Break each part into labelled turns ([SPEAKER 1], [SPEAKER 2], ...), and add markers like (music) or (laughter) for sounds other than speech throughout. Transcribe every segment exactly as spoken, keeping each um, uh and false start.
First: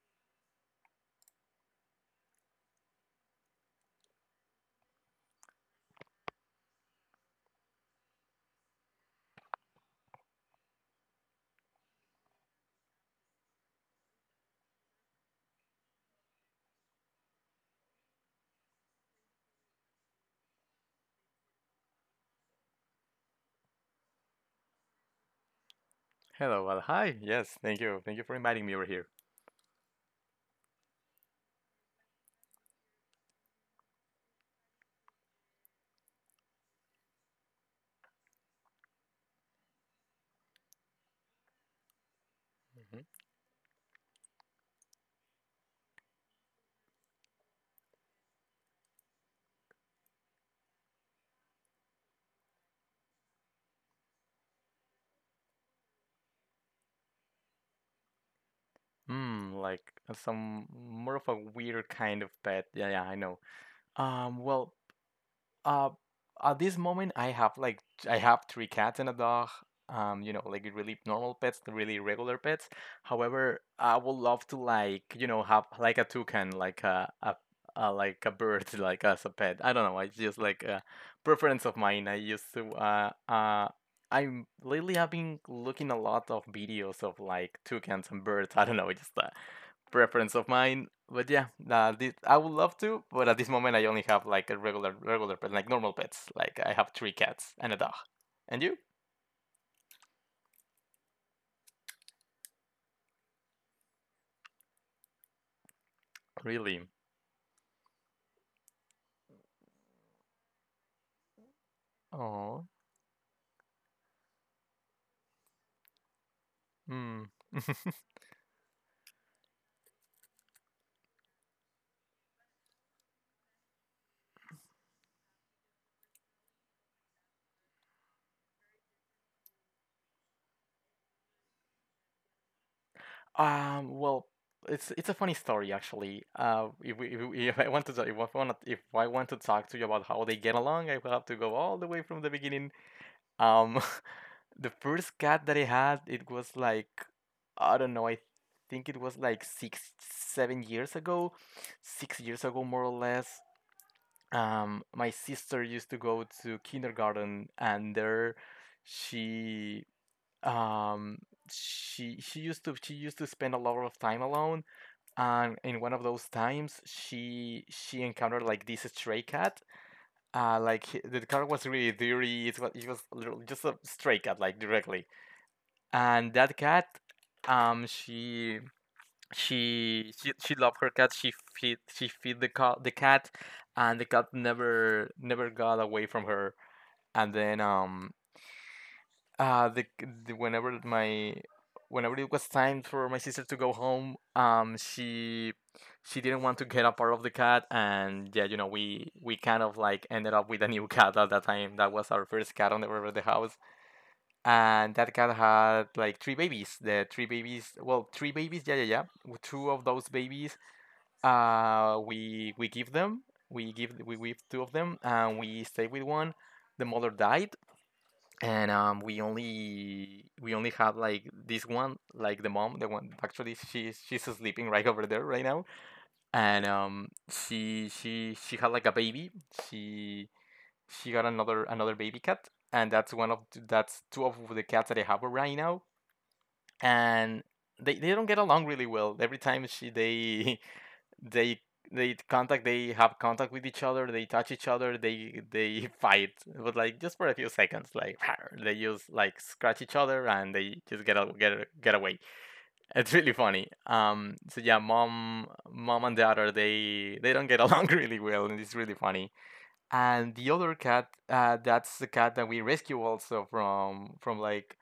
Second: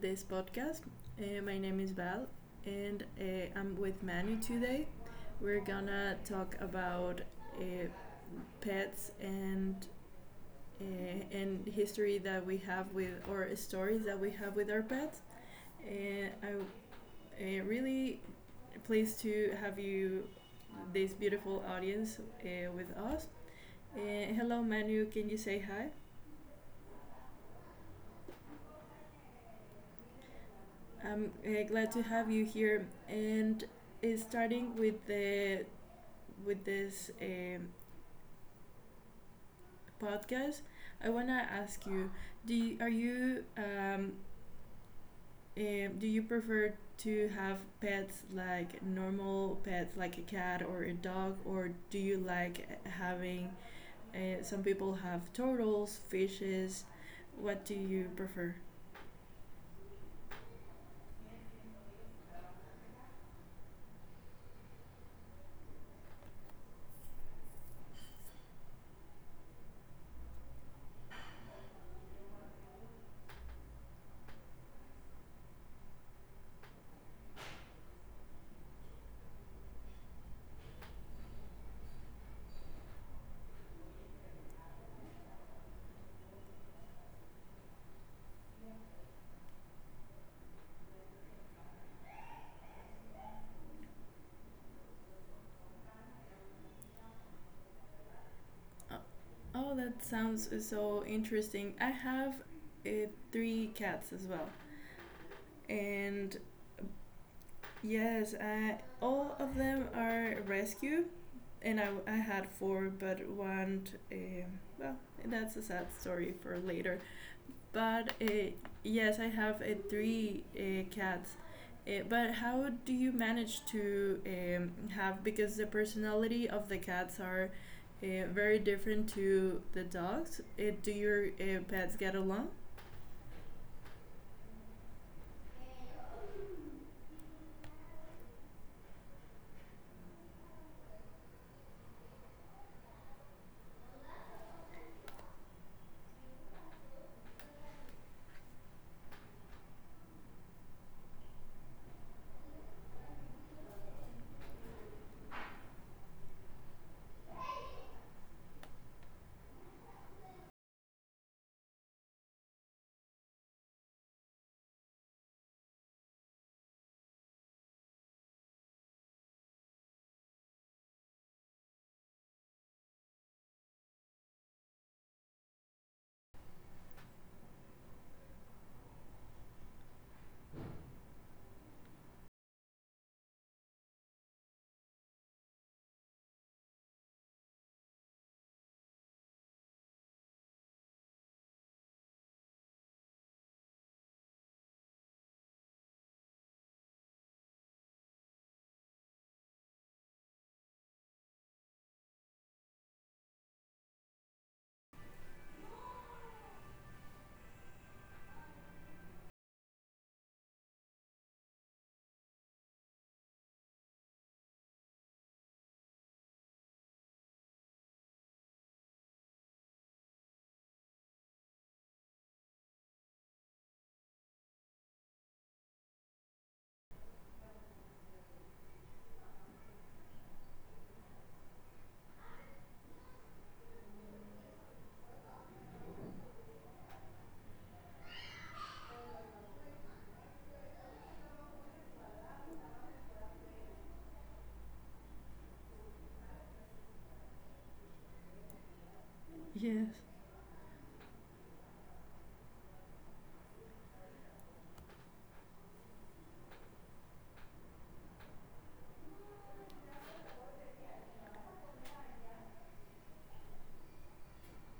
[SPEAKER 1] this podcast. Uh, my name is Val and uh, I'm with Manu today. We're gonna talk about uh, pets and uh, and history that we have with or stories that we have with our pets. And I'm uh, really pleased to have you, this beautiful audience, uh, with us. Uh, Hello, Manu. Can you say hi?
[SPEAKER 2] Hello, well, hi. Yes, thank you. Thank you for inviting me over here.
[SPEAKER 1] I'm uh, glad to have you here. And uh, starting with the with this um, podcast, I wanna ask you: Do you, are you um, um, do you prefer to have pets like normal pets like a cat or a dog, or do you like eh, having? Uh, some people have turtles, fishes. What do you prefer?
[SPEAKER 2] Hmm, like uh, some more of a weird kind of pet. Yeah, yeah, I know. Um, well, Uh, at this moment, I have like I have three cats and a dog. Um, you know, like really normal pets, really regular pets. However, I would love to like you know have like a toucan, like a a, a like a bird, (laughs) like as a pet. I don't know. It's just like a preference of mine. I used to uh uh. I'm lately I've been looking a lot of videos of like toucans and birds. (laughs) I don't know, it's just uh, preference of mine. But yeah, uh, this I would love to, but at this moment I only have like a regular, regular pet, like normal pets. Like I have three cats and a dog. And you?
[SPEAKER 1] Uh, Oh, that sounds so interesting. I have uh, three cats as well, and
[SPEAKER 2] Really?
[SPEAKER 1] yes, uh, all of them are rescue, and I, I had
[SPEAKER 2] Oh.
[SPEAKER 1] four, but one, uh, well, that's a sad story for later.
[SPEAKER 2] Hmm. (laughs)
[SPEAKER 1] But uh, yes, I have uh, three uh, cats. Uh, but how do you manage to um, have, because the personality of the cats are uh, very different to the dogs? Uh, do your uh, pets get along?
[SPEAKER 2] um. Well, it's it's a funny story actually. Uh, if we, if, we- if I want to talk, if I want to, if I want to talk to you about how they get along, I will have to go all the way from the beginning. Um, (laughs) the first cat that I had, it was like, I don't know, I think it was like six, seven years ago, six years ago, more or less. Um, my sister used to go to kindergarten, and there she, um, she she used to she used to spend a lot of time alone. And in one of those times, she she encountered like this stray cat uh, like he- the car was really dirty. It was, it was literally just a stray cat, like directly. And that cat, um, she she she she loved her cat. She feed she feed the cat the cat, and the cat never never got away from her. And then um uh the, the whenever my whenever it was time for my sister to go home um she she didn't want to get a part of the cat. And yeah, you know, we we kind of like ended up with a new cat at that time. That was our first cat on the river the house. And that cat had like three babies, the three babies, well, three babies, yeah, yeah, yeah. W- two of those babies uh we we give them we give we give two of them, and we stay with one. The mother died, and um we only we only have like this one, like the mom, the one. Actually, she's she's sleeping right over there right now. And um she she she had like a baby. she she got another another baby cat, and that's one of that's two of the cats that I have right now. And they, they don't get along really well. Every time she they they they contact they have contact with each other, they touch each other, they they (laughs) fight, but like just for a few seconds. Like (laughs) they just like scratch each
[SPEAKER 1] Yes.
[SPEAKER 2] other and they just get a get a, get away. It's really funny. Um so yeah, mom mom and dad, are they they don't get along (laughs) really well, and it's really funny. And the other cat, uh that's the cat that we rescue also from from like,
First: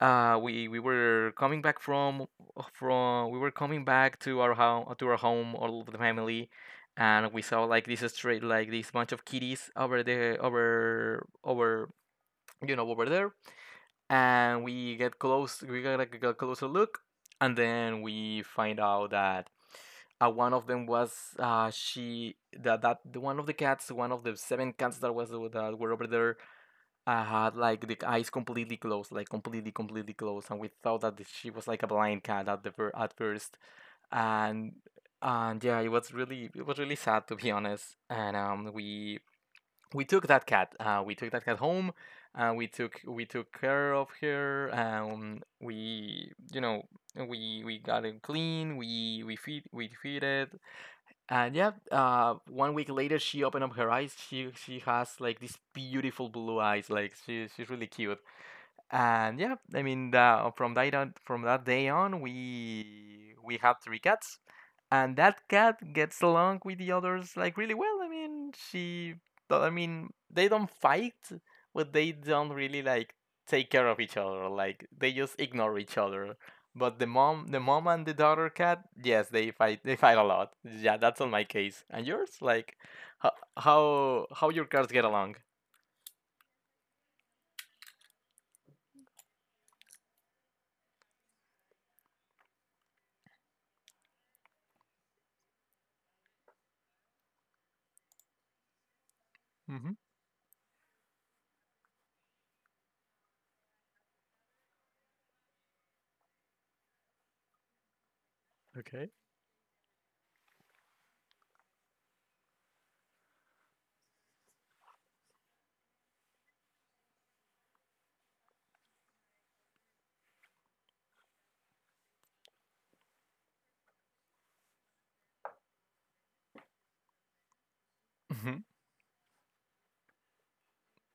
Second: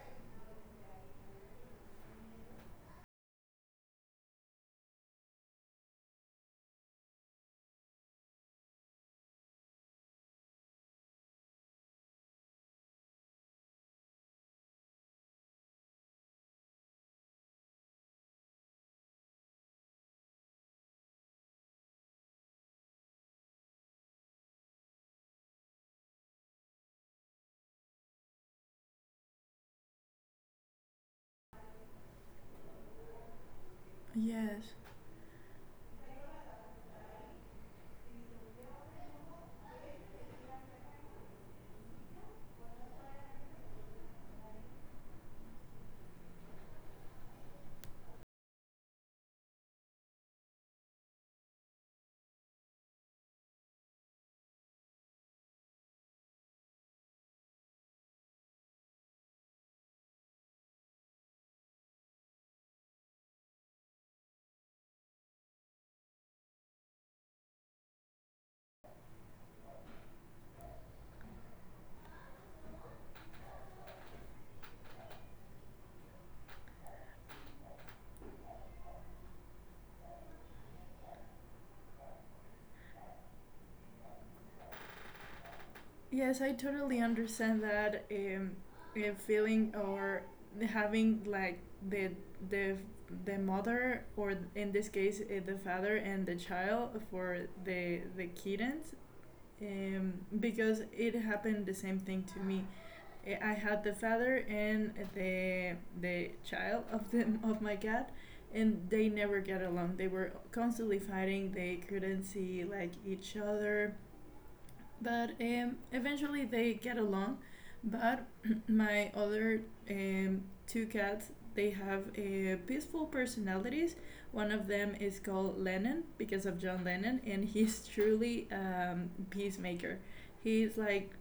[SPEAKER 2] uh, we we were coming back from from we were coming back to our home, to our home, all of the family, and we saw like this straight, like this bunch of kitties over the over over you know, over there, and we get close we got like a closer look, and then we find out that uh, one of them was uh she that that the one of the cats, one of the seven cats that was that were over there, I had like the eyes completely closed, like completely, completely closed, and we thought that she was like a blind cat at the fir at first,
[SPEAKER 1] Yes.
[SPEAKER 2] and and yeah, it was really, it was really sad, to be honest. And um, we we took that cat, uh, we took that cat home, uh, we took we took care of her, um, we you know we we got it clean, we we feed we feed it, and yeah, uh, one week later she opened up her eyes. She she has like these beautiful blue eyes. Like she she's really cute. And yeah, I mean, the, from that on, from that day on, we we have three cats, and that cat gets along with the others like really well. I mean, she, well, I mean, they don't fight, but they don't really like take care of each other. Like they just ignore each other. But the mom, the mom and the daughter cat, yes, they fight. They fight a lot. Yeah, that's on my case. And yours, like, how how, how your cats get along?
[SPEAKER 1] Yes, I totally understand that, um, uh, feeling or having like the the the mother or in this case uh, the father and the child for the the kittens,
[SPEAKER 2] Mm-hmm.
[SPEAKER 1] um, because it happened the same thing to me. Uh, I had the father and the the child of the of my cat, and they
[SPEAKER 2] Okay.
[SPEAKER 1] never get along. They were constantly fighting. They couldn't see like each other, but um, eventually they get along. But (clears throat) my other um, two cats, they have uh, peaceful personalities. One of them is called Lennon because of John Lennon, and he's (laughs) truly
[SPEAKER 2] Hmm.
[SPEAKER 1] a um, peacemaker. He's like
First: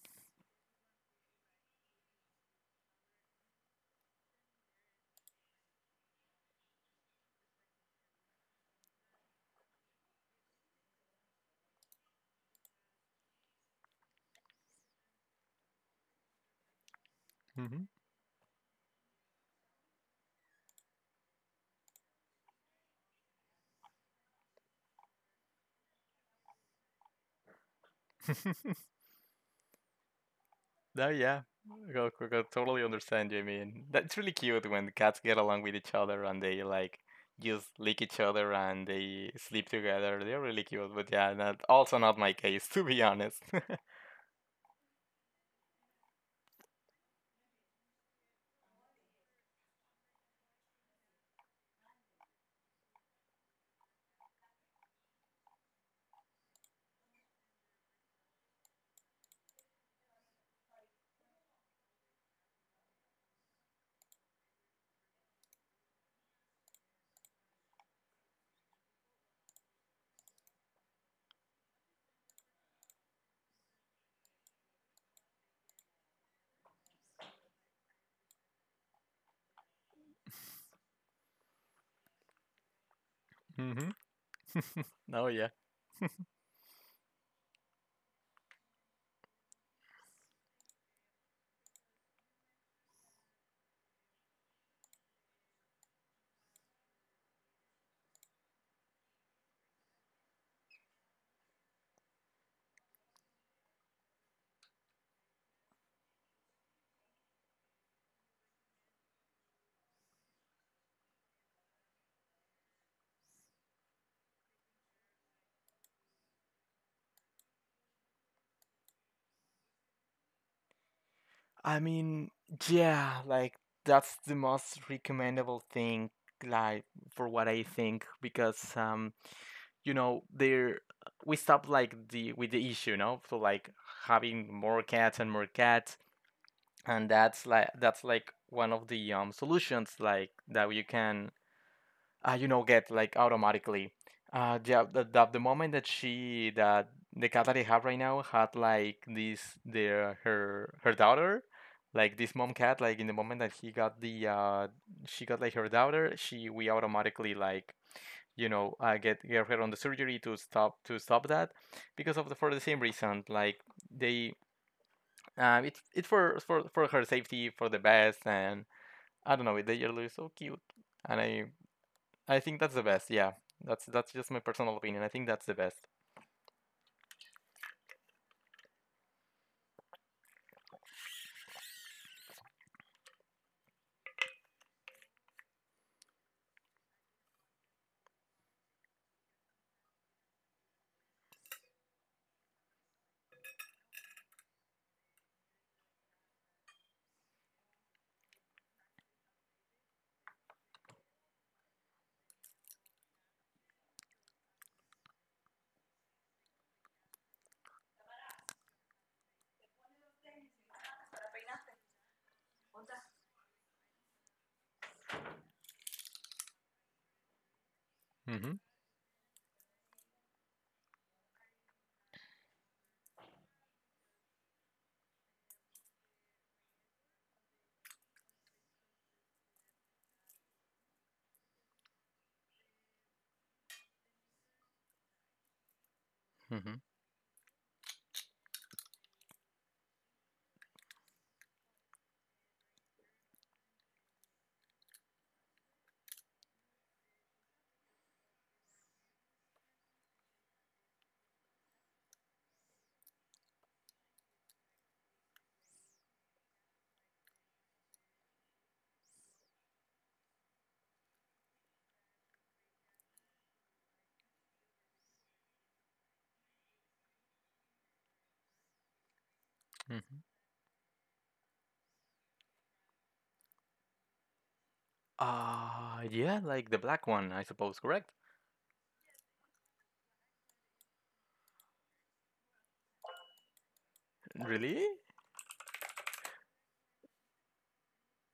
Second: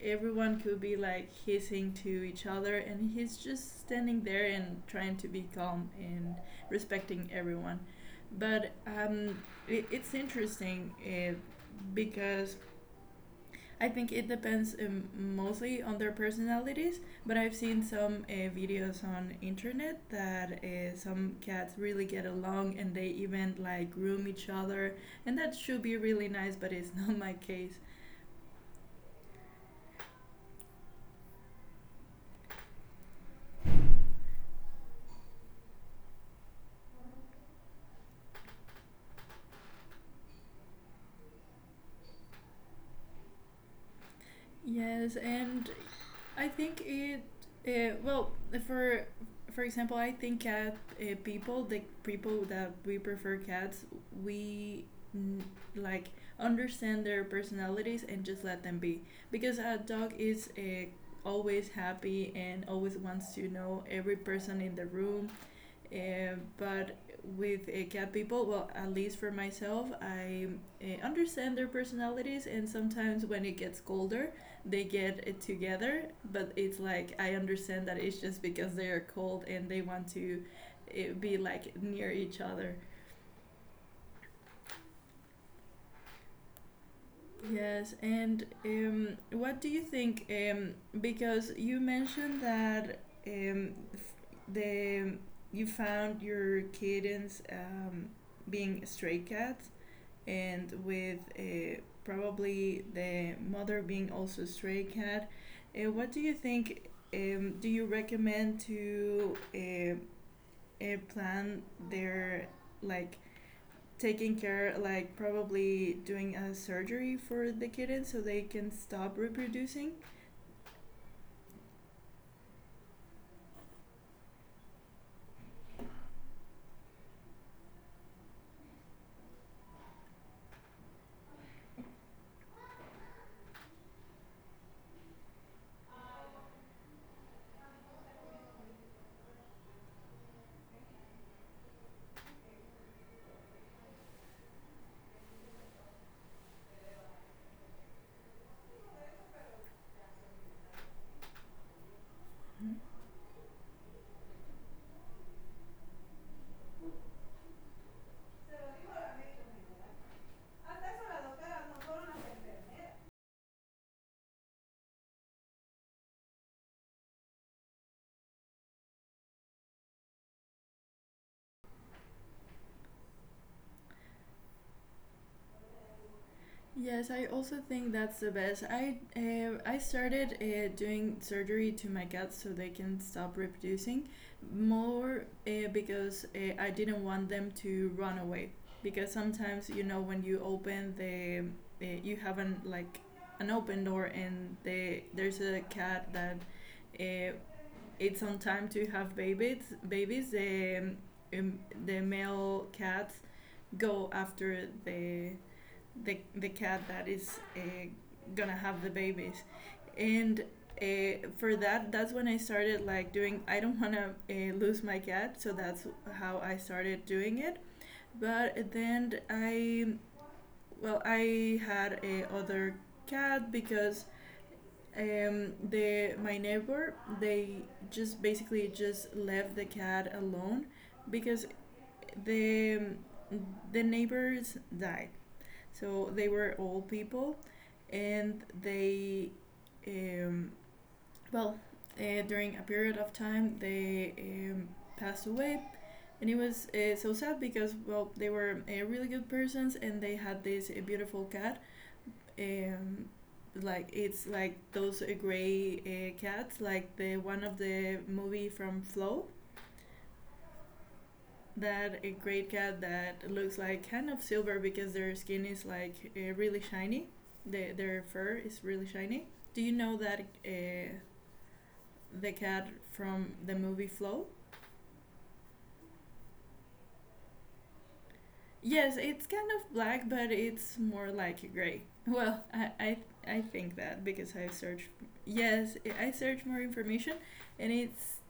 [SPEAKER 1] everyone could be like hissing to each other, and he's just standing there and trying to be calm and respecting everyone. But um, it, it's interesting, uh, because I think it depends, um, mostly on their personalities, but I've seen some uh, videos on internet that uh, some cats really get along and they even like groom each other, and that should be really nice, but it's (laughs) not my case.
[SPEAKER 2] Hmm. (laughs) No, yeah. I co- co- totally understand you. I mean, that's really cute when the cats get along with each other and they like just lick each other and they sleep together. They're really cute, but yeah, that also not my case, (laughs) to be honest. (laughs)
[SPEAKER 1] Yes, and I think it. Uh, well, for for example, I think cat uh, people, the people that we prefer cats, we, mm, like, understand their personalities and just let them be, because a dog is uh, always happy and always wants to know every person in the room, uh, but with uh, cat people, well, at least for myself, I uh, understand their personalities, and sometimes when it gets colder, they get it together. But it's like, I understand that it's just because they are cold and they want to uh, be like near each other.
[SPEAKER 2] Hmm. No, yeah.
[SPEAKER 1] Yes, and, um, what do you think? Um, because you mentioned that, um, the you found your kittens, um, being stray cats and with uh, probably the mother being also a stray cat. Uh, what do you think? Um, do you recommend to uh, uh, plan their, like, taking care, like probably doing a surgery for the kitten so they can stop reproducing?
[SPEAKER 2] I mean, yeah, like that's the most recommendable thing, like for what I think, because um, you know, there we stop like the with the issue, no? So like having more cats and more cats, and that's like, that's like one of the um solutions, like that you can uh, you know get like automatically uh Yeah, the, the, the moment that she that the cat that I have right now had like this their her her daughter, like this mom cat, like in the moment that he got the uh she got like her daughter, she we automatically, like, you know, uh, get get her on the surgery, to stop to stop
[SPEAKER 1] No.
[SPEAKER 2] that, because of the, for the same reason. Like they, um, it's it's for for for her safety, for the best. And I don't know. They are really so cute, and I I think that's the best. Yeah, that's that's just my personal opinion. I think that's the best.
[SPEAKER 1] Yes, I also think that's the best. I uh, I started, uh, doing surgery to my cats so they can stop reproducing, more uh, because uh, I didn't want them to run away. Because sometimes, you know when you open the uh, you have an like an open door, and they there's a cat that, uh, it's on time to have babies. Babies, the um, the male cats go after the the the cat that is uh, gonna have the babies, and uh, for that that's when I started, like, doing. I don't wanna uh, lose my cat, so that's how I started doing it.
[SPEAKER 2] Mm-hmm.
[SPEAKER 1] But then, I well I had a other cat because, um the my neighbor, they just basically just left the cat alone, because the the neighbors died, so they were
[SPEAKER 2] Mm-hmm.
[SPEAKER 1] old people. And they, um, well, uh, during a period of time, they um, passed away. And it was uh, so sad because, well, they were uh, really good persons and they had this uh, beautiful cat. Um, like, it's like those uh, gray uh, cats, like the one of the movie from Flow. That a great cat that looks like kind of silver because their skin is like uh, really shiny. The, their fur is really shiny. Do you know
[SPEAKER 2] Mm-hmm.
[SPEAKER 1] that uh, the cat from the movie Flow?
[SPEAKER 2] Uh, yeah, like the black one, I suppose. Correct?
[SPEAKER 1] Yes, it's kind of black, but it's more like gray. (laughs) Well, I, I, I think that, because I
[SPEAKER 2] Really?
[SPEAKER 1] searched. Yes, I searched more information, and it's.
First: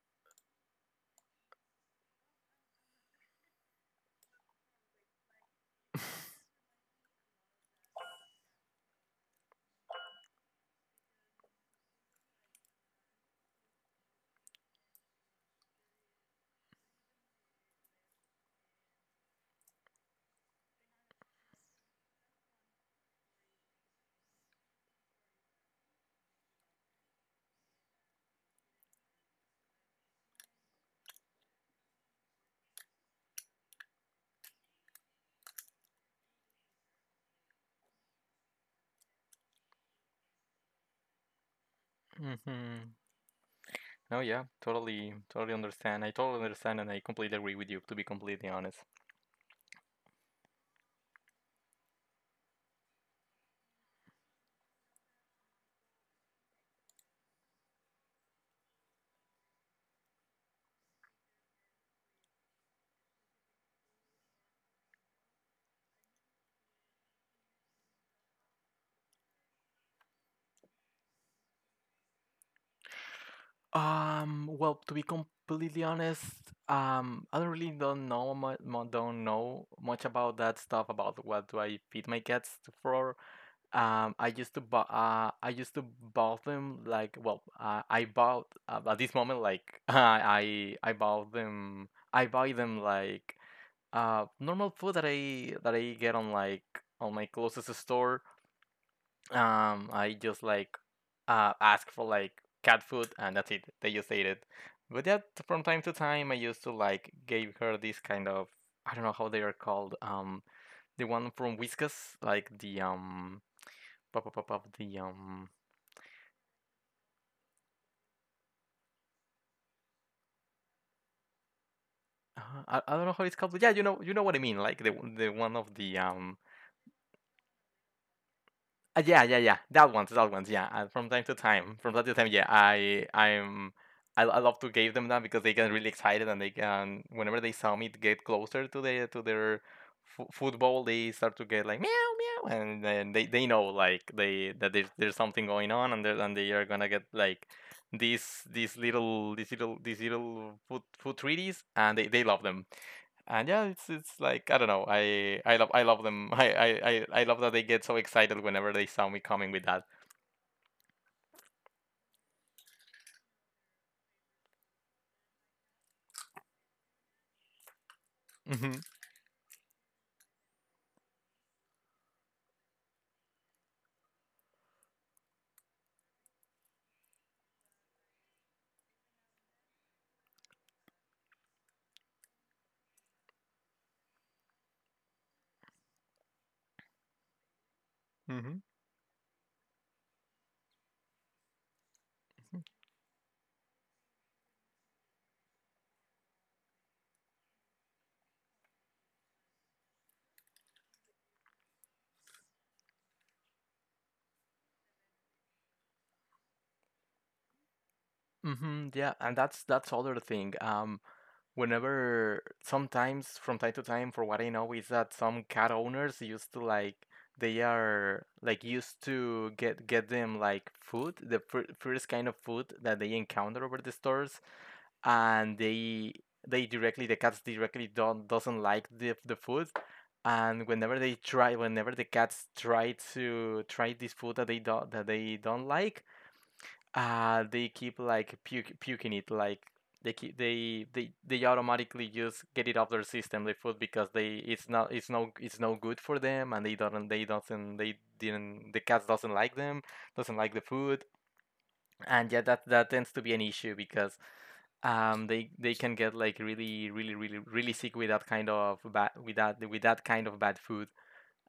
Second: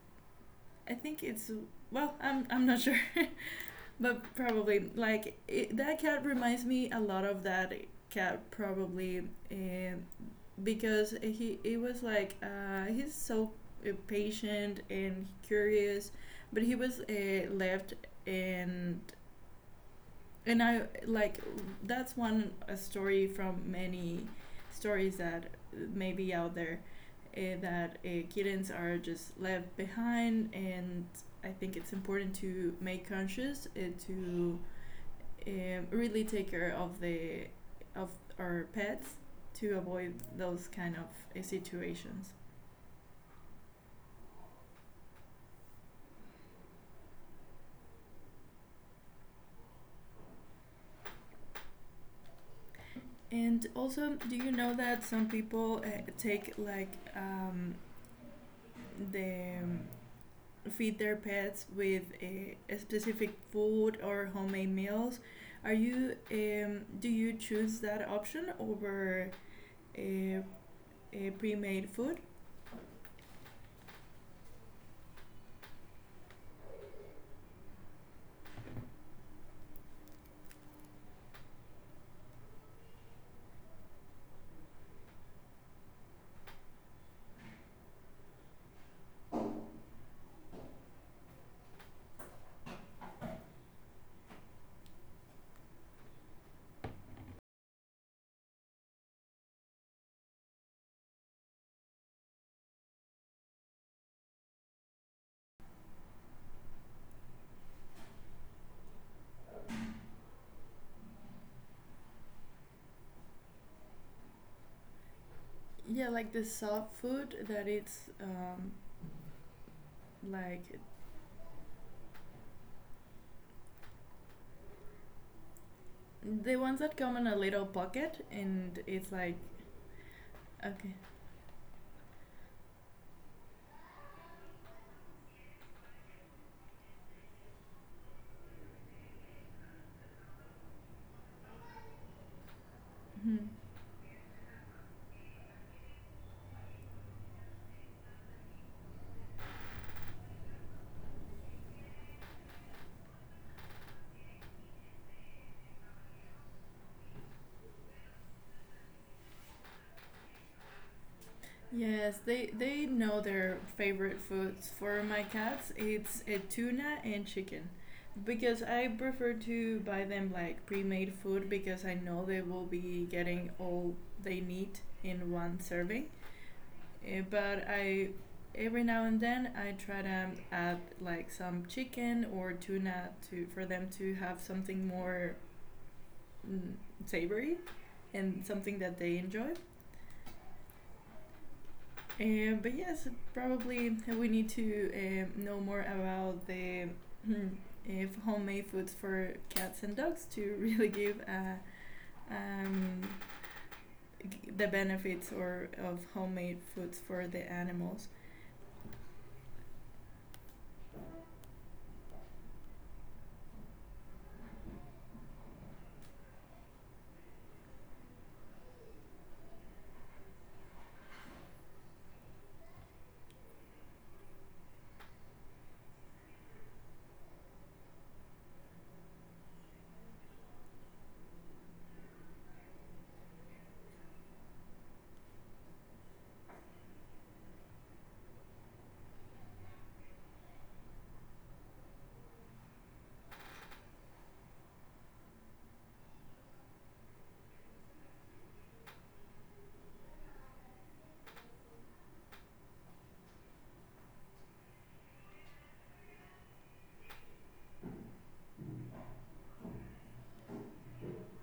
[SPEAKER 1] I think it's. Well, I'm, I'm not (laughs) sure. But probably like it, that cat reminds me a lot of that cat, probably, uh, because he it was like, uh, he's so uh, patient and curious, but he was uh, left. And and I like, that's one a story from many stories that may be out there, uh, that uh, kittens are just left behind. And I think it's important to make conscious, uh, to um, really take care of the of our pets, to avoid those kind of uh, situations.
[SPEAKER 2] Mm-hmm. No, yeah, totally, totally understand. I totally understand, and I completely agree with you. To be completely honest.
[SPEAKER 1] And also, do you know that some people uh, take, like, um, the um, feed their pets with a, a specific food or homemade meals? Are you um, Do you choose that option over a, a pre-made food?
[SPEAKER 2] Um, well, to be completely honest, um, I don't really don't know mu- mu- don't know much about that stuff about what do I feed my cats for. Um, I used to buy, uh, I used to bought them like, well, uh, I bought uh, at this moment, like, (laughs) I I bought them, I buy them like uh normal food that I that I get on like on my closest store. Um, I just like uh, ask for like cat food, and that's it. They just ate it. But yeah, t- from time to time, I used to like gave her this kind of, I don't know how they are called. Um, the one from Whiskas, like the um, pop pop pop pop the um.
[SPEAKER 1] Yeah, like the soft food that it's, um, like.
[SPEAKER 2] uh, I, I don't know how it's called, but yeah, you know, you know what I mean. Like the the one of the um,
[SPEAKER 1] The ones that come in a little pocket and
[SPEAKER 2] uh,
[SPEAKER 1] it's
[SPEAKER 2] yeah, yeah,
[SPEAKER 1] like.
[SPEAKER 2] yeah. That ones, that ones. Yeah, uh,
[SPEAKER 1] Okay.
[SPEAKER 2] from time to time, from time to time. Yeah, I, I'm, I, I love to give them that because they get really excited, and they can, whenever they saw me get closer to the to their f- football, they start to get like meow meow, and then they, they
[SPEAKER 1] Mhm.
[SPEAKER 2] know like they that there's there's something going on, and they, and they are gonna get like these these little these little these little food food treaties, and they, they love them. And yeah, it's it's like I don't know. I I love I love them. (laughs) I I I, I love that they get so excited whenever they saw me coming with that.
[SPEAKER 1] Yes, they they know their favorite foods. For my cats, it's a tuna and chicken. Because
[SPEAKER 2] Hmm.
[SPEAKER 1] I prefer to buy them like pre-made food, because I know they will be getting all they need in one serving. Eh, But, I every now and then, I try to add like some chicken or tuna to for them to have something more, mm, savory, and
[SPEAKER 2] Hmm.
[SPEAKER 1] something that they enjoy. Um, but yes, probably we need to, um, know more about the hmm, if homemade foods for cats and dogs to (laughs) really give, uh, um, the benefits or of homemade foods for the animals.
[SPEAKER 2] Hmm. Yeah, and that's that's other thing. Um, whenever, sometimes from time to time, for what I know, is that some cat owners used to like they are like used to get get them like food, the fir- first kind of food that they encounter over the stores, and they they directly, the cats directly don't doesn't like the the food. And whenever they try, whenever the cats try to try this food that they don't, that they don't like, uh they keep like puke, puking it. Like, they keep they, they they automatically just get it off their system, the food, because they, it's not, it's no, it's no good for them, and they don't, they doesn't, they didn't, the cats doesn't like them, doesn't like the food. And yeah, that, that tends to be an issue, because um they they can get like really really really really sick with that kind of bad, with that, with that kind of bad food.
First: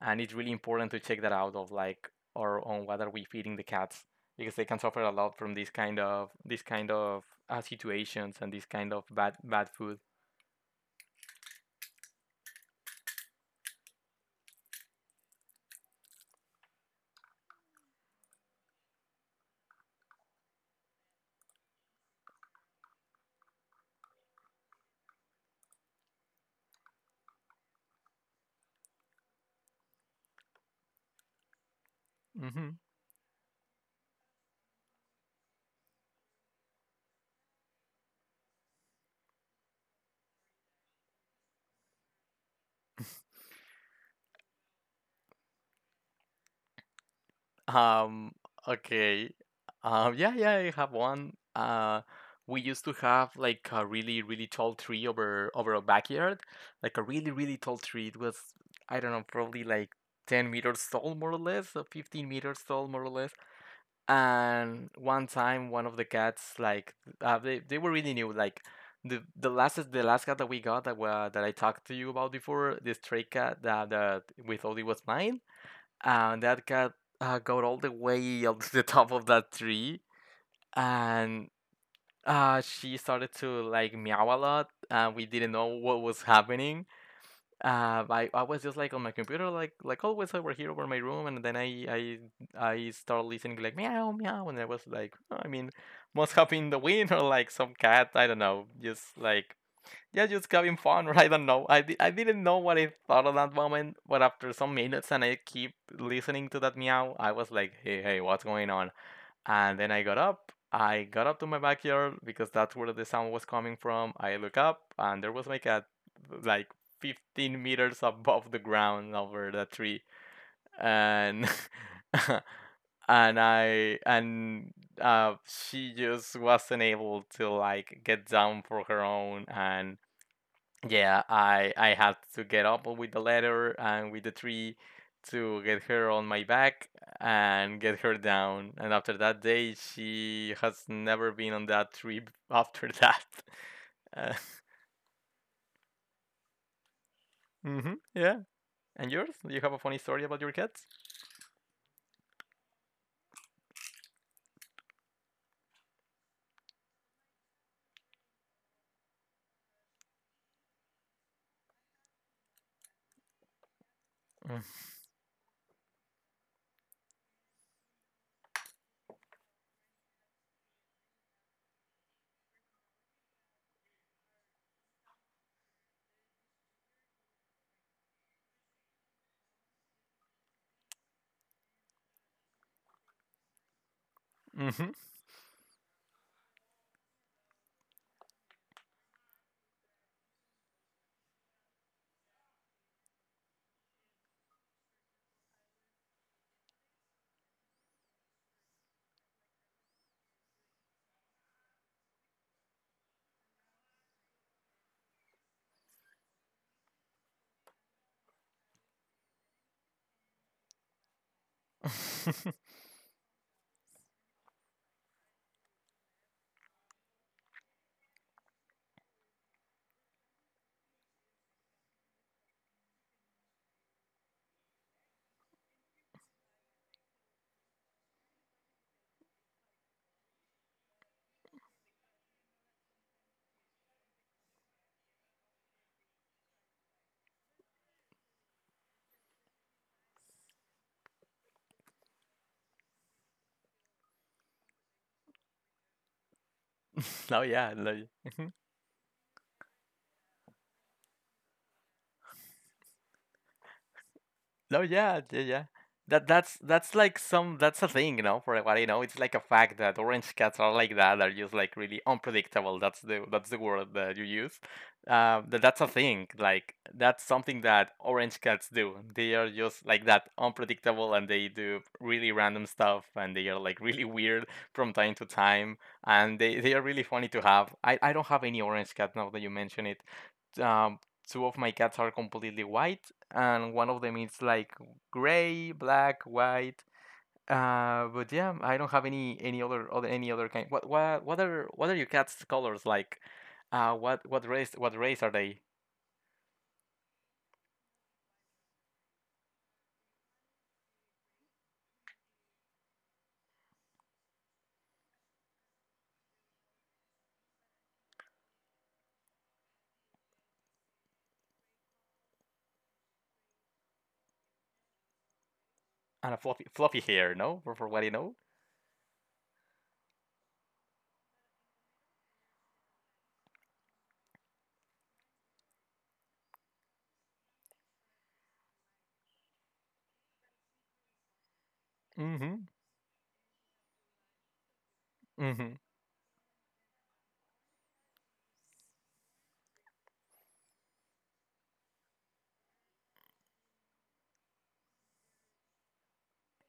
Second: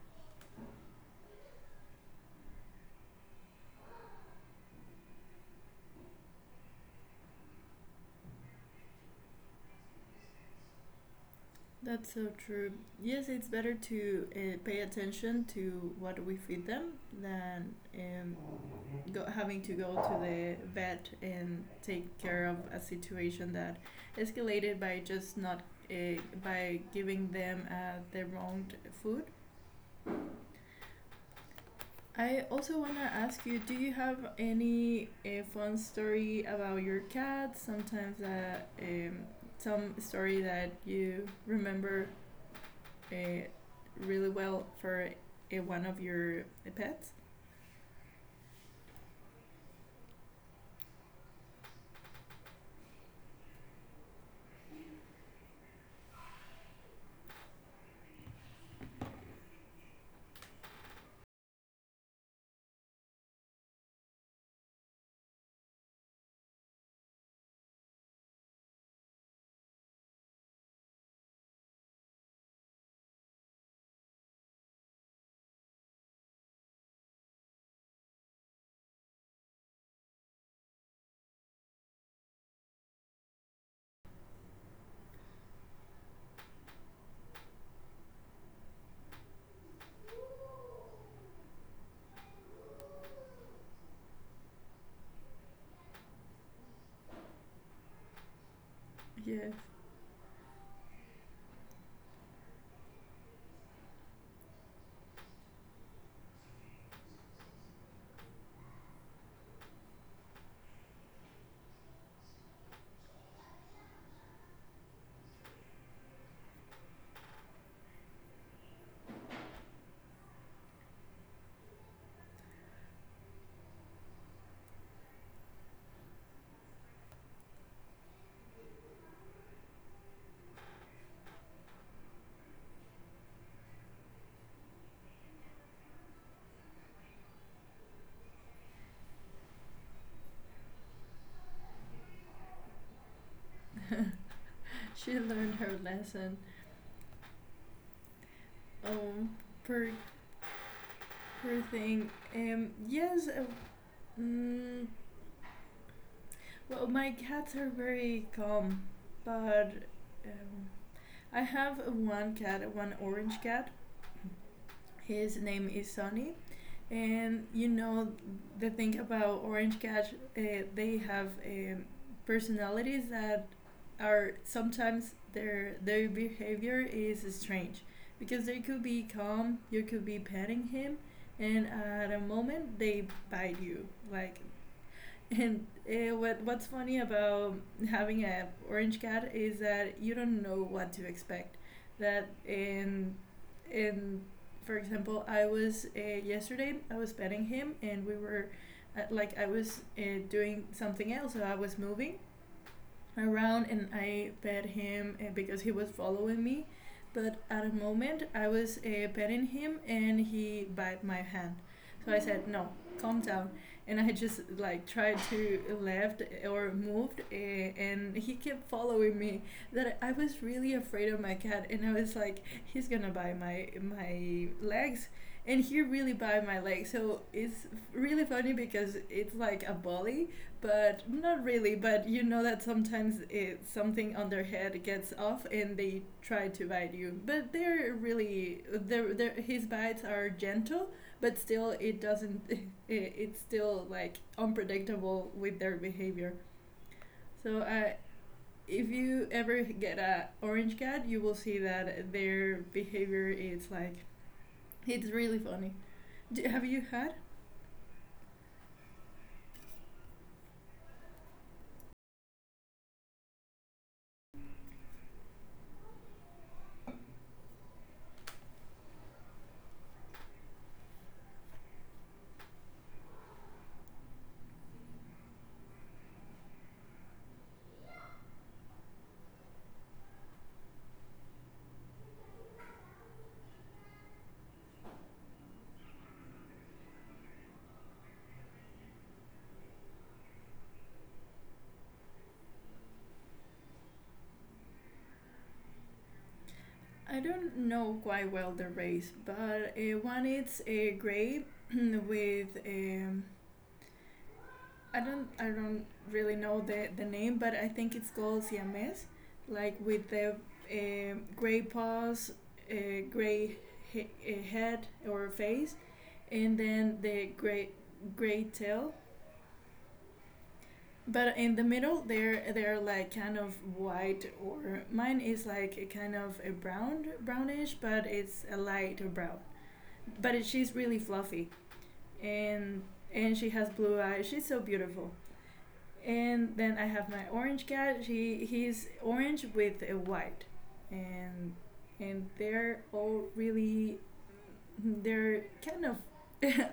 [SPEAKER 2] And it's really important to check that out of like or on what are we feeding the cats, because they can suffer a lot from this kind of, this kind of uh, situations, and this kind of bad bad food.
[SPEAKER 1] That's so true. Yes, it's better to uh, pay attention to what we feed them than, um, go, having to go to the vet and take care of a situation that escalated by just not, uh, by giving them uh, the wrong food. I also
[SPEAKER 2] Hmm.
[SPEAKER 1] want to ask you, do you have any uh, fun story about your cat? Sometimes, uh, um, some story that you remember uh, really well for uh, one of your pets?
[SPEAKER 2] Um, okay. Um, yeah, yeah, I have one. Uh, we used to have like a really, really tall tree over over our backyard, like a really, really tall tree. It was, I don't know, probably like ten meters tall, more or less, or fifteen meters tall, more or less. And one time, one of the cats, like, uh, they they were really new. Like, the the last the last cat that we got that wa that I talked to you about before, the stray cat that that we thought it was mine, and that cat uh, got all the way up (laughs) to the top of that tree. And uh, she started to like meow a lot and we didn't know what was happening. Uh, I, I was just like on my computer like like always over here over my room. And then I I, I started listening like meow meow and I was like, "Oh, I mean, must have been the wind or like some cat, I don't know, just
[SPEAKER 1] Yes,
[SPEAKER 2] like, yeah, just having fun," (laughs) right? I don't know. I, di- I didn't know what I thought at that moment, but after some minutes and I keep listening to that meow, I was like, hey, hey, what's going on? And then I got up. I got up to my backyard because that's where the sound was coming from. I look up and there was my cat like fifteen meters above the ground over the tree. And (laughs) and I and uh, she just wasn't able to like get down for her own. And yeah, I I had to get up with the ladder and with the tree to get her on my back and get her down. And after that day, she has never been on that trip after that. (laughs) Uh,
[SPEAKER 1] she learned her lesson.
[SPEAKER 2] hmm, yeah. And
[SPEAKER 1] Um,
[SPEAKER 2] yours? Do you have a
[SPEAKER 1] per
[SPEAKER 2] funny story about your cats?
[SPEAKER 1] Sure thing. Um, yes. Uh, mm, well, my cats are very calm, but um, I have one cat, one orange cat. His name is Sonny, and you know the thing about orange cats, uh, they have um, personalities that are sometimes, their their behavior is strange, because they could be calm, you could be petting him, and at a moment they bite you, like.
[SPEAKER 2] Mm-hmm.
[SPEAKER 1] And uh, what what's funny about having a orange cat is that you don't know what to expect. That in in For example, I was uh, yesterday I was petting him and we were uh, like I was uh, doing something else, so I was moving around, and I pet him, uh, because he was following me. But at a moment, I was uh, petting him and he bit my hand. So I said, "No,
[SPEAKER 2] (laughs)
[SPEAKER 1] calm down." And I just like tried to left or moved, uh, and he kept following me. That I was really afraid of my cat, and I was like, "He's gonna bite my my legs." And he really bit my leg, so it's really funny, because it's like a bully but not really, but you know that sometimes, it, something on their head gets off and they try to bite you, but they're really, they're, they're, his bites are gentle, but still it doesn't (laughs) it, it's still like unpredictable with their behavior.
[SPEAKER 2] Oh
[SPEAKER 1] So,
[SPEAKER 2] yeah, I
[SPEAKER 1] uh,
[SPEAKER 2] love. (laughs)
[SPEAKER 1] if you ever get a orange cat, you will see that their behavior is like.
[SPEAKER 2] No,
[SPEAKER 1] It's
[SPEAKER 2] yeah,
[SPEAKER 1] really
[SPEAKER 2] yeah, yeah.
[SPEAKER 1] funny.
[SPEAKER 2] That
[SPEAKER 1] Do,
[SPEAKER 2] that's
[SPEAKER 1] have you
[SPEAKER 2] that's
[SPEAKER 1] had.
[SPEAKER 2] like some, that's a thing, you know, for what I know. It's like a fact that orange cats are like that, are just like really unpredictable. That's the that's the word that you use. Uh, that that's a thing. Like, that's something that orange cats do. They are just like that, unpredictable, and they do really random stuff and they are like really weird from time to time. And they, they are really funny to have. I, I don't have any orange cat, now that you mention it. Um, Two of my cats are completely white, and one of them is like gray, black, white. Uh, but yeah, I don't have any any other, other, any other kind. What what what are what are your cat's colors like? Uh, what what race what race are they?
[SPEAKER 1] I don't know quite well the race, but, uh, one it's, uh, gray (clears throat) with, um, I don't I don't really know the the name, but I think it's called Siamese, like with the um gray paws, uh, gray, he- uh, head or face,
[SPEAKER 2] And a
[SPEAKER 1] and
[SPEAKER 2] fluffy
[SPEAKER 1] then
[SPEAKER 2] fluffy
[SPEAKER 1] the
[SPEAKER 2] hair, no?
[SPEAKER 1] gray
[SPEAKER 2] For, for what you know.
[SPEAKER 1] gray tail. But in the middle, they're they're like kind of white, or mine is like a kind of a brown, brownish, but it's a light brown. but it, she's really fluffy,
[SPEAKER 2] Mm-hmm.
[SPEAKER 1] and and she has blue eyes. She's so beautiful.
[SPEAKER 2] Mm-hmm.
[SPEAKER 1] And then I have my orange cat. He he's orange with a white, and and they're all really, they're kind of,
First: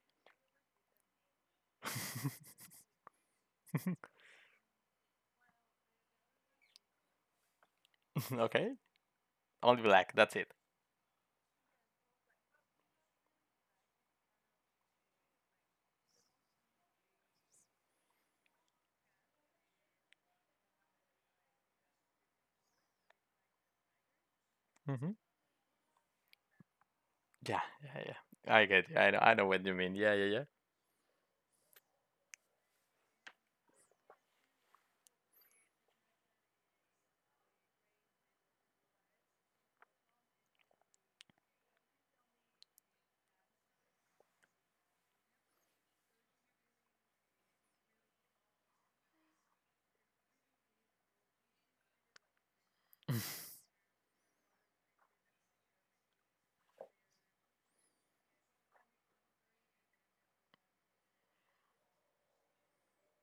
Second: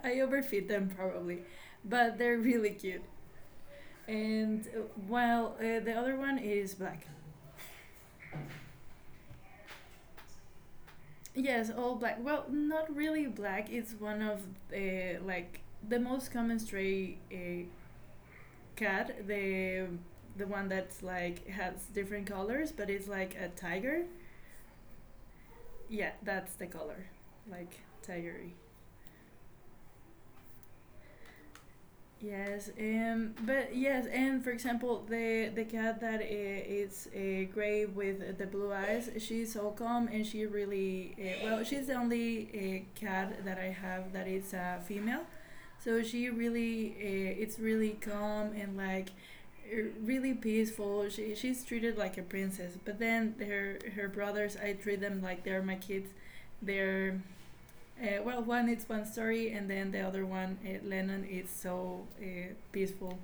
[SPEAKER 1] (laughs) I overfeed them probably, but they're really cute. And uh, While uh, the other one is black.
[SPEAKER 2] (laughs) Okay. Only black. That's it.
[SPEAKER 1] Yes, all black. Well, not really black. It's one of uh, like the most common stray uh, cat, the the one that's like has different colors, but it's like a tiger.
[SPEAKER 2] Mm-hmm.
[SPEAKER 1] Yeah, that's the color,
[SPEAKER 2] Yeah,
[SPEAKER 1] like
[SPEAKER 2] yeah,
[SPEAKER 1] tigery.
[SPEAKER 2] yeah. I get you. I know. I know what you mean. Yeah, yeah,
[SPEAKER 1] Yes, um, but yes, and for example, the the cat that uh, is uh, gray with the blue eyes, she's so calm and she really uh, well. She's the only uh, cat that I have that is a female, so she really uh, it's really calm and like uh, really peaceful. She she's treated like a princess, but
[SPEAKER 2] yeah. (laughs)
[SPEAKER 1] then her her brothers, I treat them like they're my kids. They're uh, well, one it's one story, and then the other one, uh, Lennon, is so uh, peaceful.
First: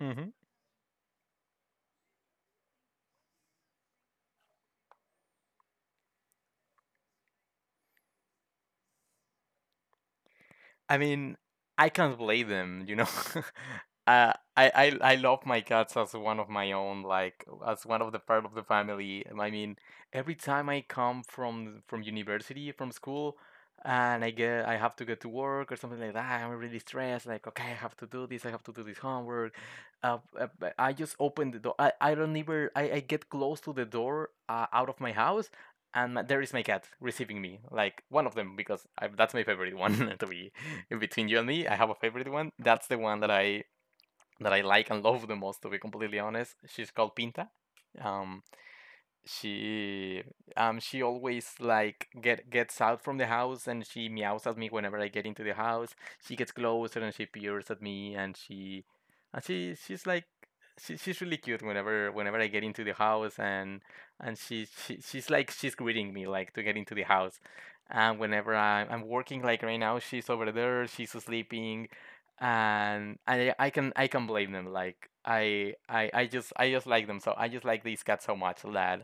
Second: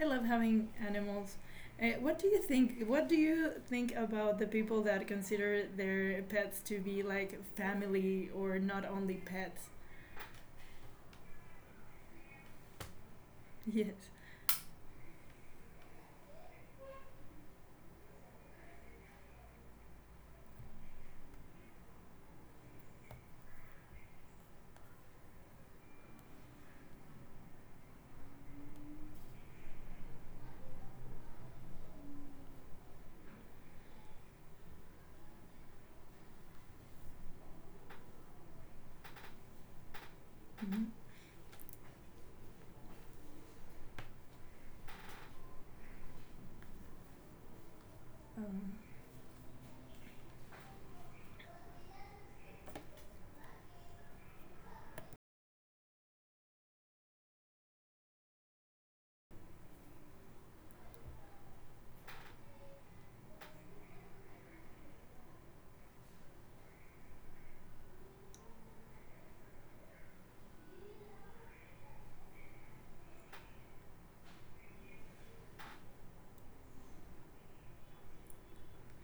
[SPEAKER 1] I love
[SPEAKER 2] Mhm.
[SPEAKER 1] having animals. Uh, what do you think? What do you think about the people that consider their pets to be like family or not only pets?
[SPEAKER 2] I mean, I can't blame them, you know. (laughs)
[SPEAKER 1] Yes.
[SPEAKER 2] Uh, I, I I love my cats as one of my own, like as one of the part of the family. I mean, every time I come from from university, from school, and I get, I have to get to work or something like that, I'm really stressed. Like, okay, I have to do this, I have to do this homework. Uh, uh, but I just open the door. I, I don't even, I, I get close to the door, uh, out of my house, and my, there is my cat receiving me, like one of them, because I, that's my favorite one. (laughs) To be,
[SPEAKER 1] Mhm.
[SPEAKER 2] between you and me, I have a favorite one. That's the one that I that I like and love the most. To be completely honest, she's called Pinta. Um,
[SPEAKER 1] Um,
[SPEAKER 2] she, um she always like get gets out from the house and she meows at me whenever I get into the house. She gets closer and she peers at me and she and she she's like she, she's really cute whenever whenever I get into the house. And and she, she she's like she's greeting me like to get into the house. And whenever I'm, I'm working like right now, she's over there, she's sleeping. And I I can I can blame them. Like, I I I just I just like them, so I just like these cats so much that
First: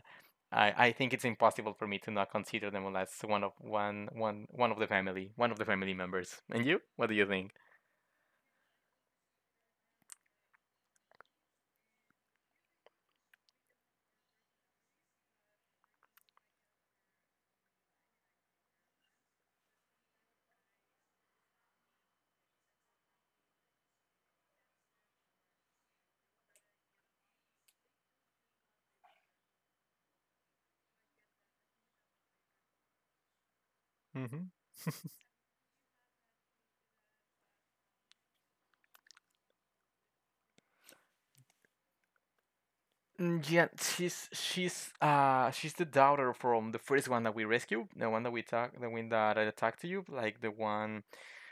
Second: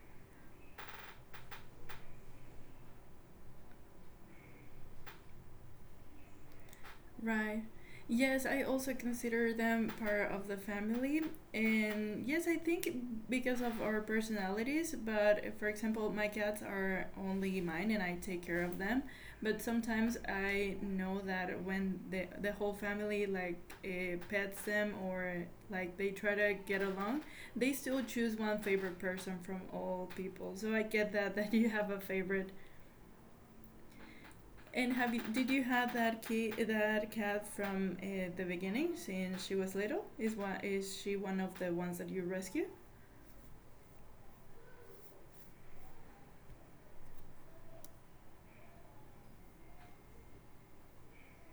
[SPEAKER 2] I, I think it's impossible for me to not consider them unless one of, one one one of the family, one of the family members. And you, what do you think?
[SPEAKER 1] Right. Yes, I also consider them part of the family. And yes, I think because of our personalities, but uh, for example, my cats are only mine and I take care of them. But sometimes I know that when the, the whole family like uh, pets them or like they try to get along, they still choose one favorite person from all people. So I get that (laughs) that you have a favorite
[SPEAKER 2] Mm-hmm.
[SPEAKER 1] and have you, did you have that kid that cat from uh, the beginning since she was little? Is one is she one of the ones that you rescue?
[SPEAKER 2] Yeah, she's she's uh she's the daughter from the first one that we rescued, the one that we talk, the one that I talked to you, like the one.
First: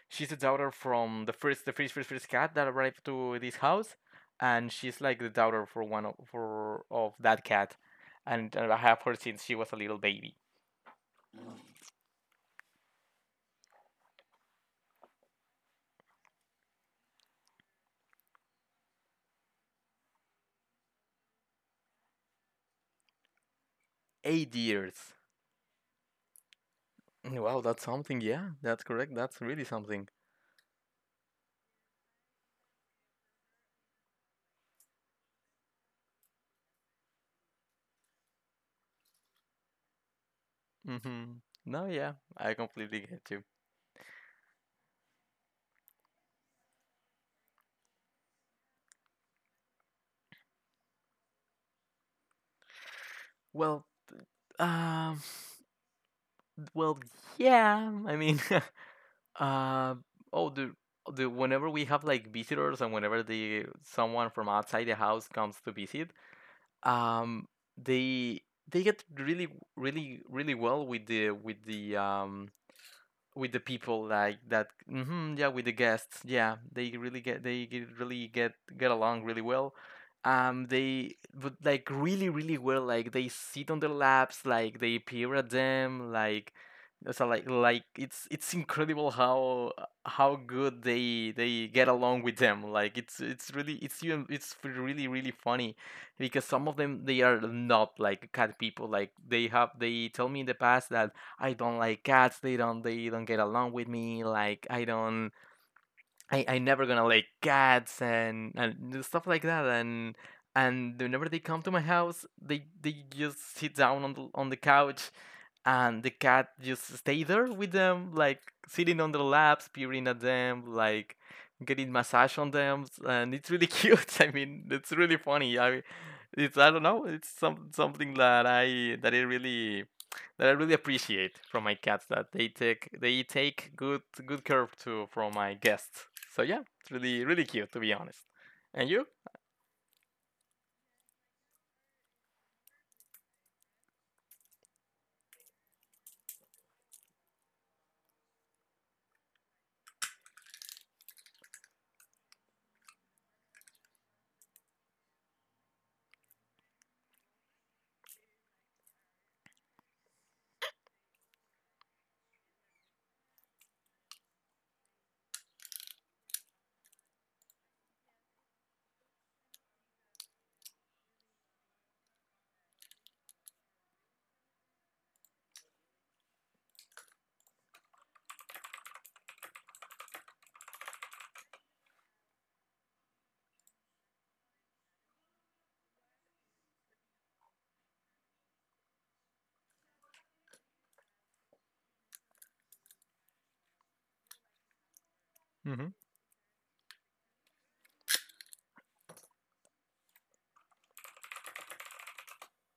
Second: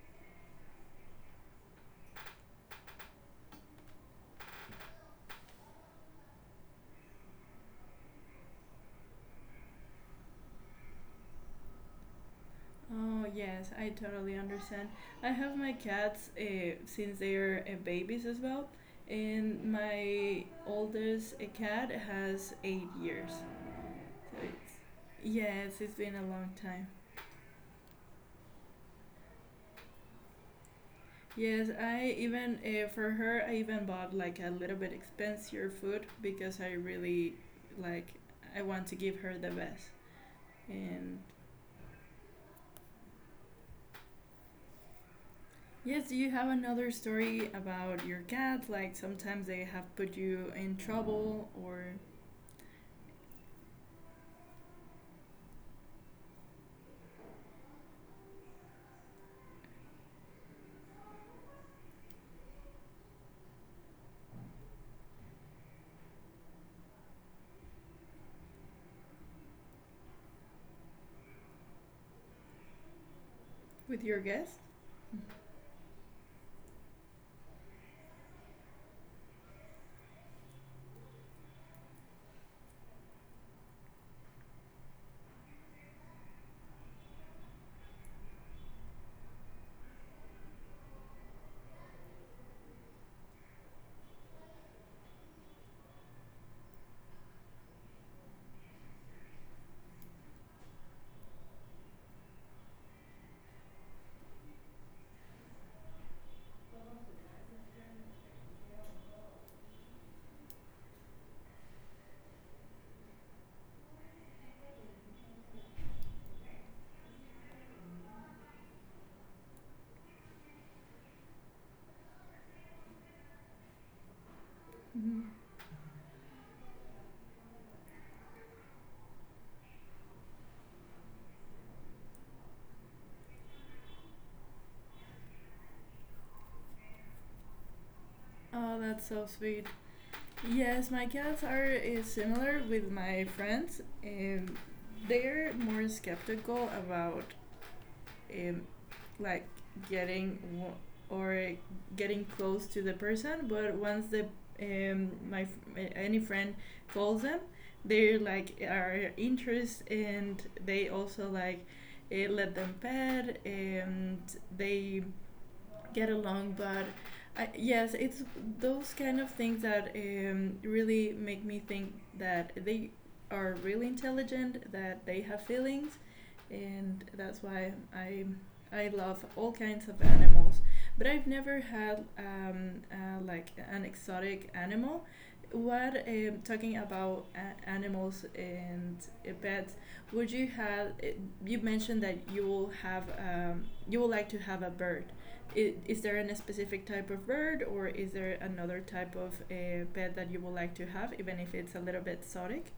[SPEAKER 2] She's the daughter from the first the first first first cat that arrived to this house, and she's like the daughter for one of, for of that cat, and I have her since she was a little baby,
[SPEAKER 1] Oh yes, I totally understand. I have my cats uh, since they are uh, babies as well, and my oldest uh, cat has eight years. So
[SPEAKER 2] eight
[SPEAKER 1] it's,
[SPEAKER 2] years.
[SPEAKER 1] yes, it's been a long time.
[SPEAKER 2] Mm, wow, that's something. Yeah, that's correct. That's really something.
[SPEAKER 1] Yes, I even uh, for her, I even bought like a little bit expensive food because I really like I want to give her the best. And
[SPEAKER 2] Mm-hmm. No, yeah, I completely get you.
[SPEAKER 1] yes, do you have another story about your cat? Like sometimes they have put you in trouble or
[SPEAKER 2] Well, um, well, yeah. I mean, (laughs) uh, oh, the the whenever we have like visitors and whenever the someone from outside the house comes to visit, um, they they get really, really, really well with the with the um with the people.
[SPEAKER 1] with your
[SPEAKER 2] Like
[SPEAKER 1] guests.
[SPEAKER 2] that, hmm, yeah, with the guests, yeah, they really get, they get, really get get along really well. Um they, but like really really well. Like, they sit on their laps, like they peer at them, like, so like like it's it's incredible how how good they they get along with them. Like, it's it's really, it's even, it's really really funny because some of them, they are not like cat people. Like, they have, they tell me in the past that, "I don't like cats. They don't, they don't get along with me. Like, I don't, I I never gonna like cats and and stuff like that." And and whenever they come to my house, they they just sit down on the on the couch, and the cat just stay there with them, like sitting on their laps, peering at them, like getting massage on them, and it's really (laughs) cute. I mean, it's really
[SPEAKER 1] Mhm.
[SPEAKER 2] funny. I mean, it's, I don't know, it's some, something that I that I really, that I really appreciate from my cats, that they take, they take good good care to, from my guests. So yeah, it's really really cute, to be honest.
[SPEAKER 1] Oh,
[SPEAKER 2] And you?
[SPEAKER 1] that's so sweet. Yes, my cats are uh, similar with my friends, and they're more skeptical about um, like getting w- or getting close to the person, but once the um, my any friend calls them, they like are interest and they also like uh, let them pet and they get along, but I, yes, it's those kind of things that um, really make me think that they are really intelligent, that they have feelings, and that's why I I love all kinds of animals. But I've never had um, uh, like an exotic animal. What um, talking about a- animals and uh, pets? Would you have? eh, You mentioned that you will have um, you would like to have a bird. Is,
[SPEAKER 2] Hmm.
[SPEAKER 1] is there a specific type of bird, or is there another type of uh, pet that you would like to have, even if it's a little bit exotic?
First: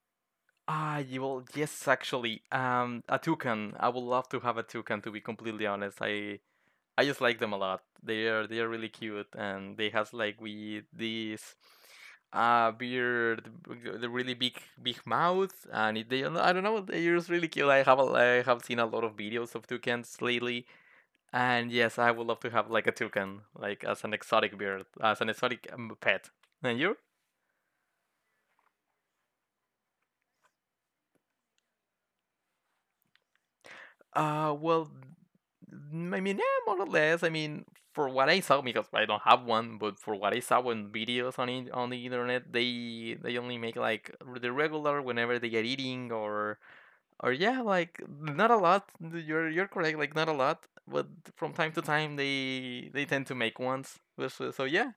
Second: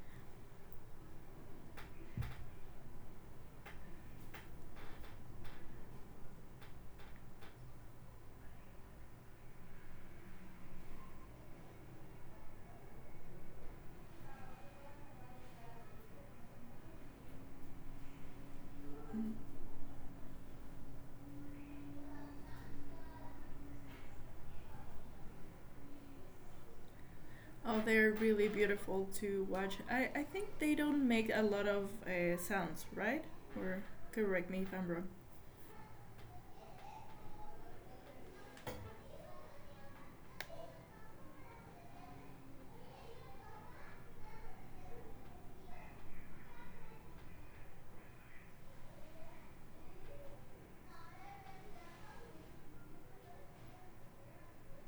[SPEAKER 2] Ah, you will, yes, actually. Um, a toucan. I would love to have a toucan. To be completely honest, I I just like them a lot. They are they are really cute, and they has like we this uh beard, b- the really big big mouth, and it, they, I don't know, they're just really cute. I have a, I have seen a lot of
[SPEAKER 1] Mm.
[SPEAKER 2] videos of toucans lately, and yes, I would love to have like a toucan, like as an exotic bird, as an exotic um, pet. And you?
[SPEAKER 1] Oh, they're really beautiful to watch. I, I think they don't make a lot of uh, sounds, right? Or
[SPEAKER 2] Uh,
[SPEAKER 1] correct me if
[SPEAKER 2] well,
[SPEAKER 1] I'm wrong.
[SPEAKER 2] I mean, yeah, more or less. I mean, for what I saw, because I don't have one, but for what I saw on videos on, in, on the internet, they they only make like the regular whenever they get eating, or or yeah, like not a lot. You're you're correct, like not a lot, but from time to time they they tend to make ones. So, so yeah.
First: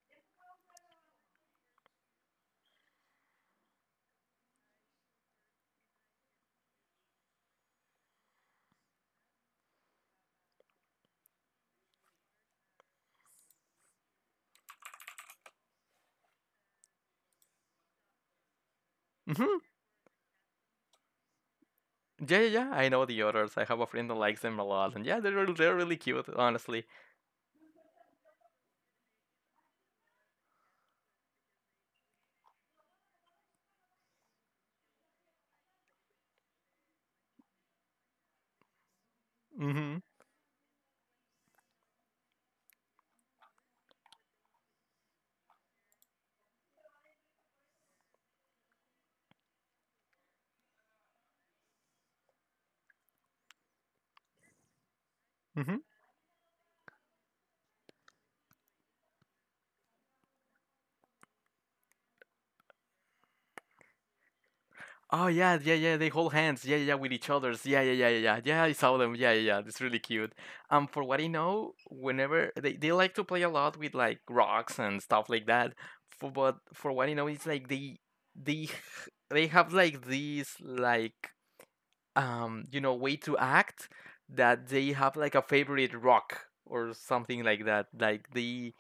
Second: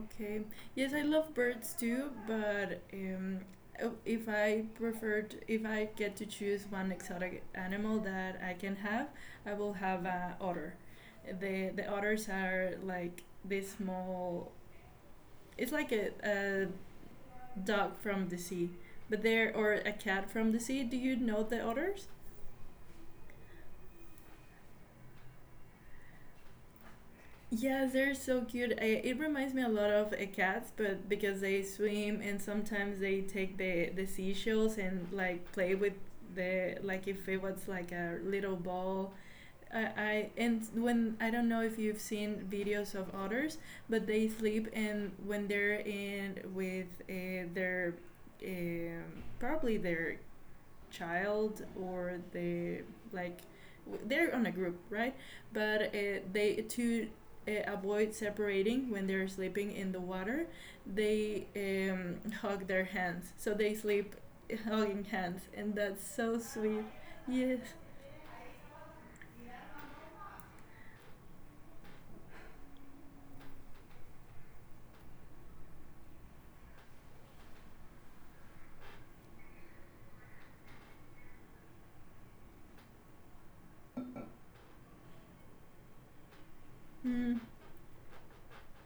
[SPEAKER 1] Okay. Yes, I love birds too, but um, oh, if I preferred, if I get to choose one exotic animal that I can have, I will have an otter. The the otters are like this small. It's like a, a dog from the sea, but they're
[SPEAKER 2] Hmm.
[SPEAKER 1] or a cat from the sea. Do you know the otters?
[SPEAKER 2] Yeah, yeah, yeah. I know the others. I have a friend that likes them a lot, and yeah, they're they're really cute, honestly.
[SPEAKER 1] Yeah, they're so cute. I, it reminds me a lot of uh, cats, but because they swim and sometimes they take the the seashells and like play with the like if it was like a little ball. I,
[SPEAKER 2] Mm-hmm.
[SPEAKER 1] I and when I don't know if you've seen videos of otters, but they sleep and when they're in with uh, their um, probably their child or the like they're on a group right
[SPEAKER 2] Mm-hmm.
[SPEAKER 1] but uh, they to uh, avoid separating when they're sleeping in the water they um, hug their hands so they sleep hugging
[SPEAKER 2] Oh
[SPEAKER 1] hands
[SPEAKER 2] yeah,
[SPEAKER 1] and
[SPEAKER 2] yeah, yeah.
[SPEAKER 1] that's
[SPEAKER 2] They
[SPEAKER 1] so
[SPEAKER 2] hold hands. Yeah,
[SPEAKER 1] sweet
[SPEAKER 2] yeah, yeah, with each
[SPEAKER 1] yes
[SPEAKER 2] other's. Yeah, yeah, yeah, yeah, yeah. Yeah, I saw them. Yeah, yeah, yeah. It's really cute. Um, for what I know, whenever they, they like to play a lot with like rocks and stuff like that. For, but for what I know, it's like they they (laughs) h- they have like these like, um you know, way to act that they have like a favorite rock or
[SPEAKER 1] mm.
[SPEAKER 2] something like that. Like, they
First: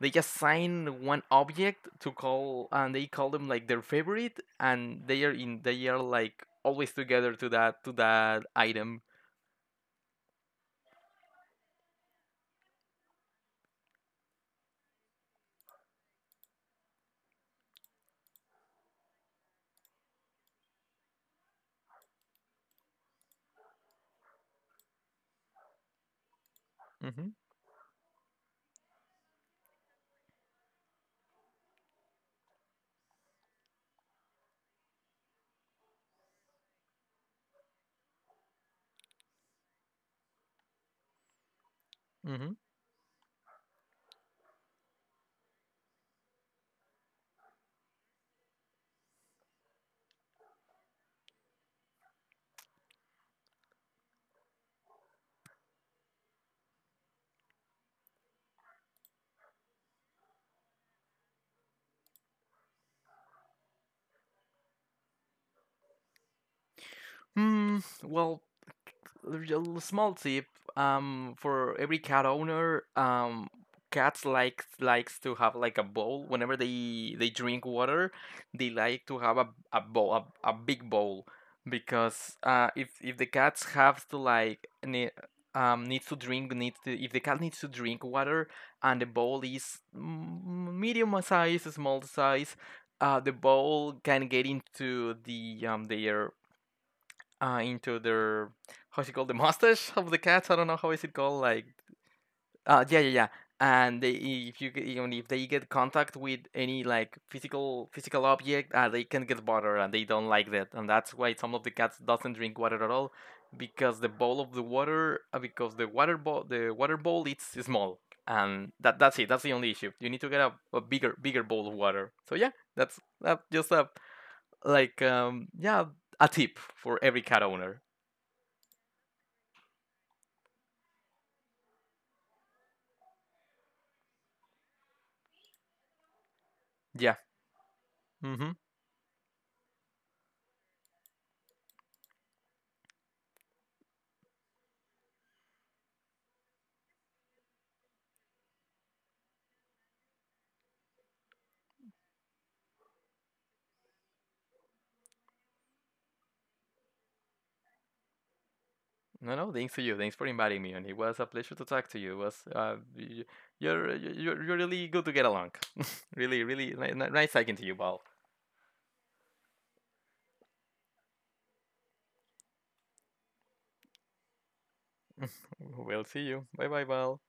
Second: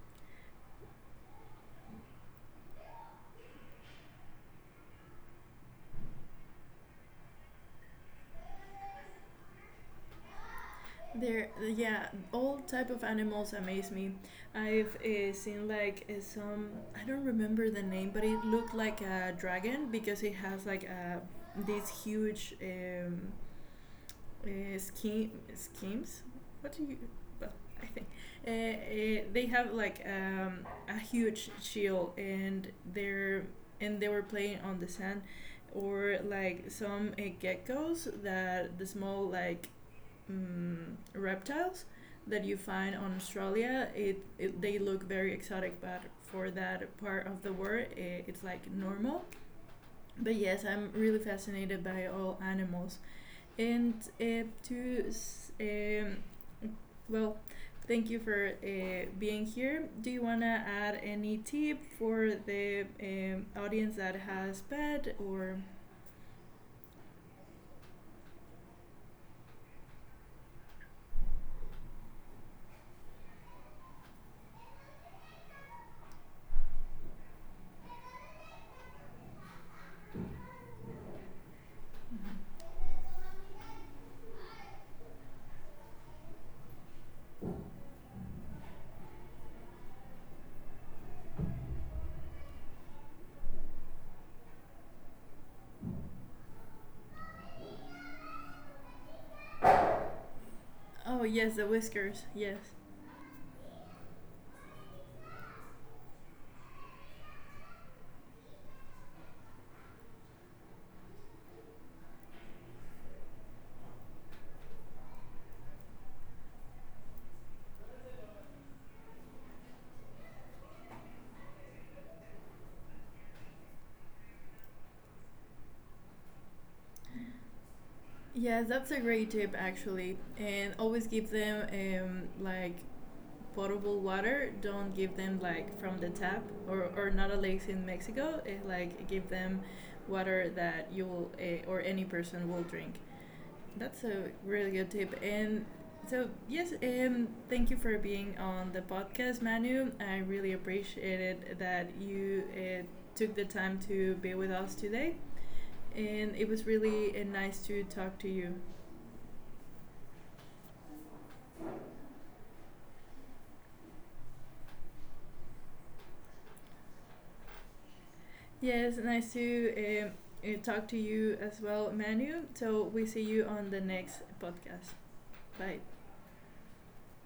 [SPEAKER 2] they assign one object to call and they call them like their favorite, and they are in, they are like always together to that, to that item.
[SPEAKER 1] There, yeah, all type of animals amaze me. I've uh, seen like uh, some, I don't remember the name, but it looked like a dragon because it has like a, these huge um, uh, scheme, schemes. What do you?
[SPEAKER 2] Mm-hmm.
[SPEAKER 1] Well, I think uh, uh, they have like um, a huge shield, and they're and they were playing on the sand, or like some uh, geckos that the small like um, reptiles that you
[SPEAKER 2] Mm-hmm.
[SPEAKER 1] find on Australia. It, it they look very exotic, but for that part of the world, it it's like normal. But yes, I'm really fascinated by all animals. And uh, to um, well, Thank you for uh, being here. Do you wanna add any tip for the um, audience that has pet or?
[SPEAKER 2] Hmm, well, real small tip, um for every cat owner. Um cats like, likes to have like a bowl whenever they they drink water. They like to have a, a bowl, a, a big bowl. Because uh if if the cats have to like, ne- um needs to drink, needs to, if the cat needs to drink water and the bowl is, mm, medium size, small size, uh the bowl can get into the um their uh, into their, how's it called? The mustache of the cats? I don't know how is it
[SPEAKER 1] Oh
[SPEAKER 2] called.
[SPEAKER 1] yes,
[SPEAKER 2] Like,
[SPEAKER 1] the whiskers. Yes.
[SPEAKER 2] uh, yeah, yeah, yeah. And they, if you get- even if they get contact with any like physical physical object, uh, they can get bothered and they don't like that. And that's why some of the cats doesn't drink water at all, because the bowl of the water, uh, because the water bowl, the water bowl, it's small. And that that's it. That's the only issue. You need to get a, a bigger bigger bowl of water. So yeah, that's that, just a like um yeah, a tip for every cat owner.
[SPEAKER 1] Yes, that's a great tip actually. And always give them um, like potable water. Don't give them like from the tap or, or
[SPEAKER 2] Yeah.
[SPEAKER 1] not a lake in Mexico.
[SPEAKER 2] Mm-hmm.
[SPEAKER 1] Eh, like give them water that you will uh, or any person will drink. That's a really good tip. And so yes, um, thank you for being on the podcast, Manu. I really appreciated that you uh, took the time to be with us today. And it was really uh, nice to talk to you.
[SPEAKER 2] No, no, thanks to you. Thanks for inviting me, and it was a pleasure to talk to you. It was, uh, y- you're you're you're really good to get along. (laughs) Really, really ni- ni- nice talking to you, Bal.
[SPEAKER 1] Yes, nice to um, uh, talk to you as well, Manu. So we see you on the next podcast. Bye.
[SPEAKER 2] We'll see you. Bye, bye, Bal.